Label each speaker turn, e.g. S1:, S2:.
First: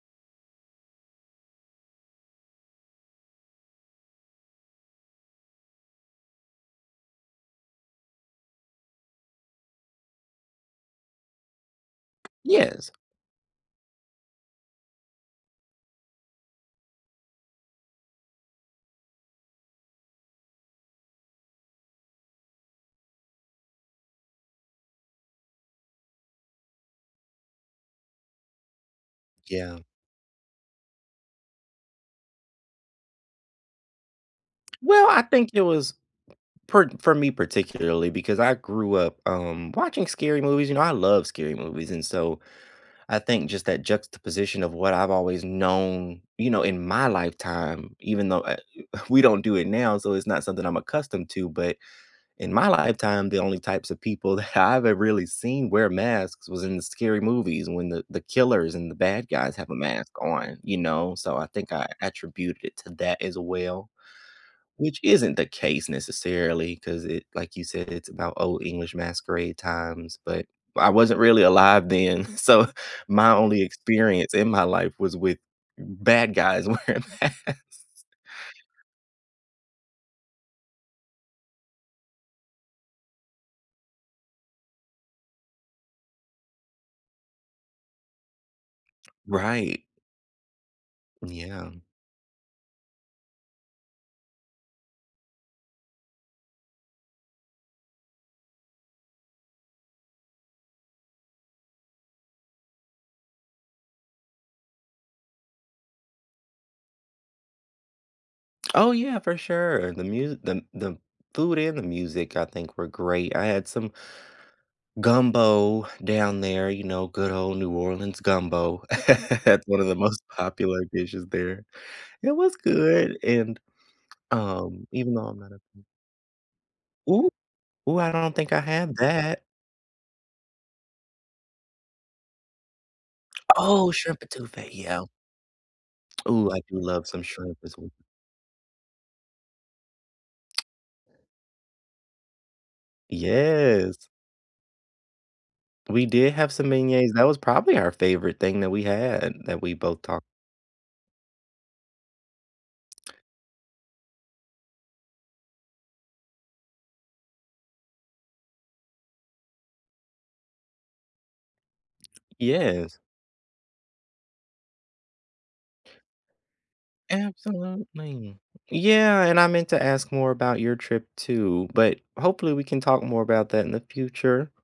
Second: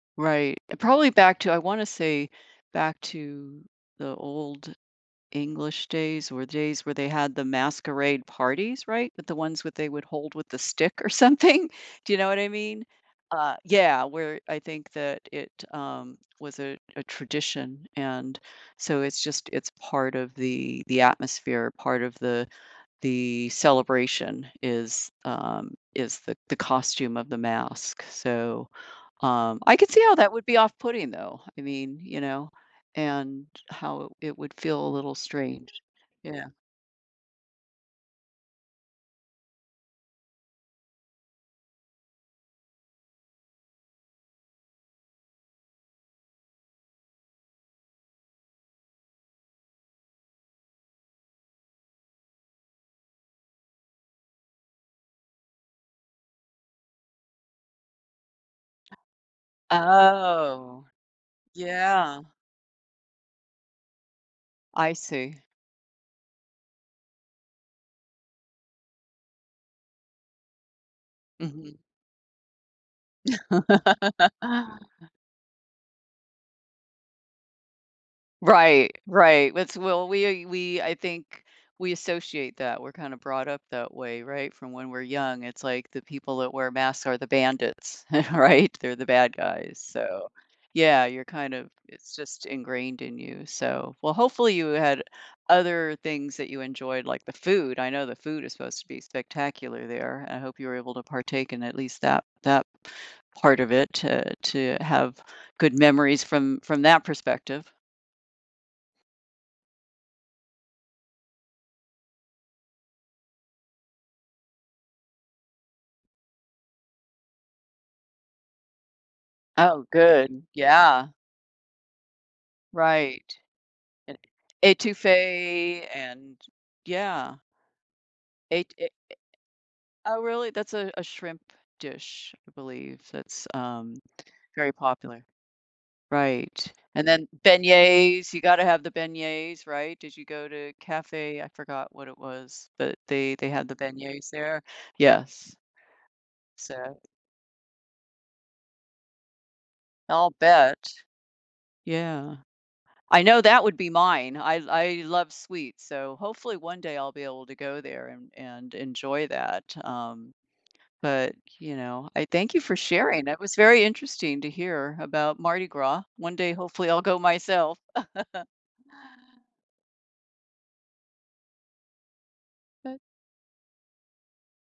S1: Right, probably back to I wanna say, back to the Old English days, or days where they had the masquerade parties, right? With the ones with they would hold with the stick or something. Do you know what I mean,
S2: Yes.
S1: uh, yeah, where I think that it, um, was a a tradition, and, so, it's just it's part of the the atmosphere, part of the the celebration, is, um, is the the costume of the mask, so, um, I
S2: Yeah.
S1: could see how that would be off-putting, though, I mean, you know, and how it would feel a
S2: Well,
S1: little
S2: I think it
S1: strange.
S2: was
S1: Yeah.
S2: per for me particularly, because I grew up, um, watching scary movies, you know, I love scary movies, and so, I think just that juxtaposition of what I've always known, you know, in my lifetime, even though, uh, u we don't do it now, so it's not something I'm accustomed to, but, in my lifetime, the only types of people that I've ever really seen wear masks, was in the scary movies, when the the killers and the bad guys have a mask on, you
S1: Oh.
S2: know, so, I think I
S1: Yeah.
S2: attributed it to that as well,
S1: I
S2: which isn't
S1: see.
S2: the case necessarily, 'cause it like you said, it's about Old English masquerade times, but I wasn't really
S1: Mhm.
S2: alive then, so, my only experience, in my life, was with bad guys wearing masks.
S1: Right, right, it's will we we I think we associate that, we're kinda brought up that way, right, from when we're young, it's like the people that wear masks are the bandits, right? They're the bad guys,
S2: Right.
S1: so, yeah, you're kind of
S2: Yeah.
S1: it's just ingrained in you, so, well, hopefully you had other things that you enjoyed, like the food, I know the food is supposed to be spectacular there, I hope you were able to partake in at least that that part of it, uh, to have good memories from from that perspective.
S2: Oh, yeah, for sure, the musi the the food and the music, I think, were great, I had some gumbo down there, you know, good old New Orleans gumbo. That's one
S1: Oh,
S2: of the most
S1: good.
S2: popular
S1: Yeah.
S2: dishes there. It was good.
S1: Right.
S2: And,
S1: And
S2: um, even though I'm not a
S1: etouffée, and
S2: Ooh!
S1: yeah.
S2: Ooh, I don't think I
S1: Et e e
S2: had that.
S1: Oh, really, that's a a shrimp dish, I believe, that's,
S2: Oh,
S1: um,
S2: shrimp étouffée,
S1: very
S2: yeah.
S1: popular.
S2: Ooh, I
S1: Right,
S2: do
S1: and
S2: love some
S1: then
S2: shrimp with some
S1: beignets, you gotta have the beignets, right, did you go to cafe I forgot what it was, but they they had the
S2: Yes.
S1: beignets there, yes.
S2: We did have some
S1: So
S2: beignets, that was probably our favorite thing that we had, that we both talk
S1: I'll bet. Yeah. I know that would be mine, I I love sweets, so hopefully one day I'll be able to go there and and enjoy that, um, but, you know, I thank you for
S2: Yes.
S1: sharing, that was very interesting to hear about Mardi Gras. One day, hopefully, I'll go myself.
S2: Absolutely. Yeah, and I meant to ask more about your trip too, but hopefully, we can talk more about that in the future.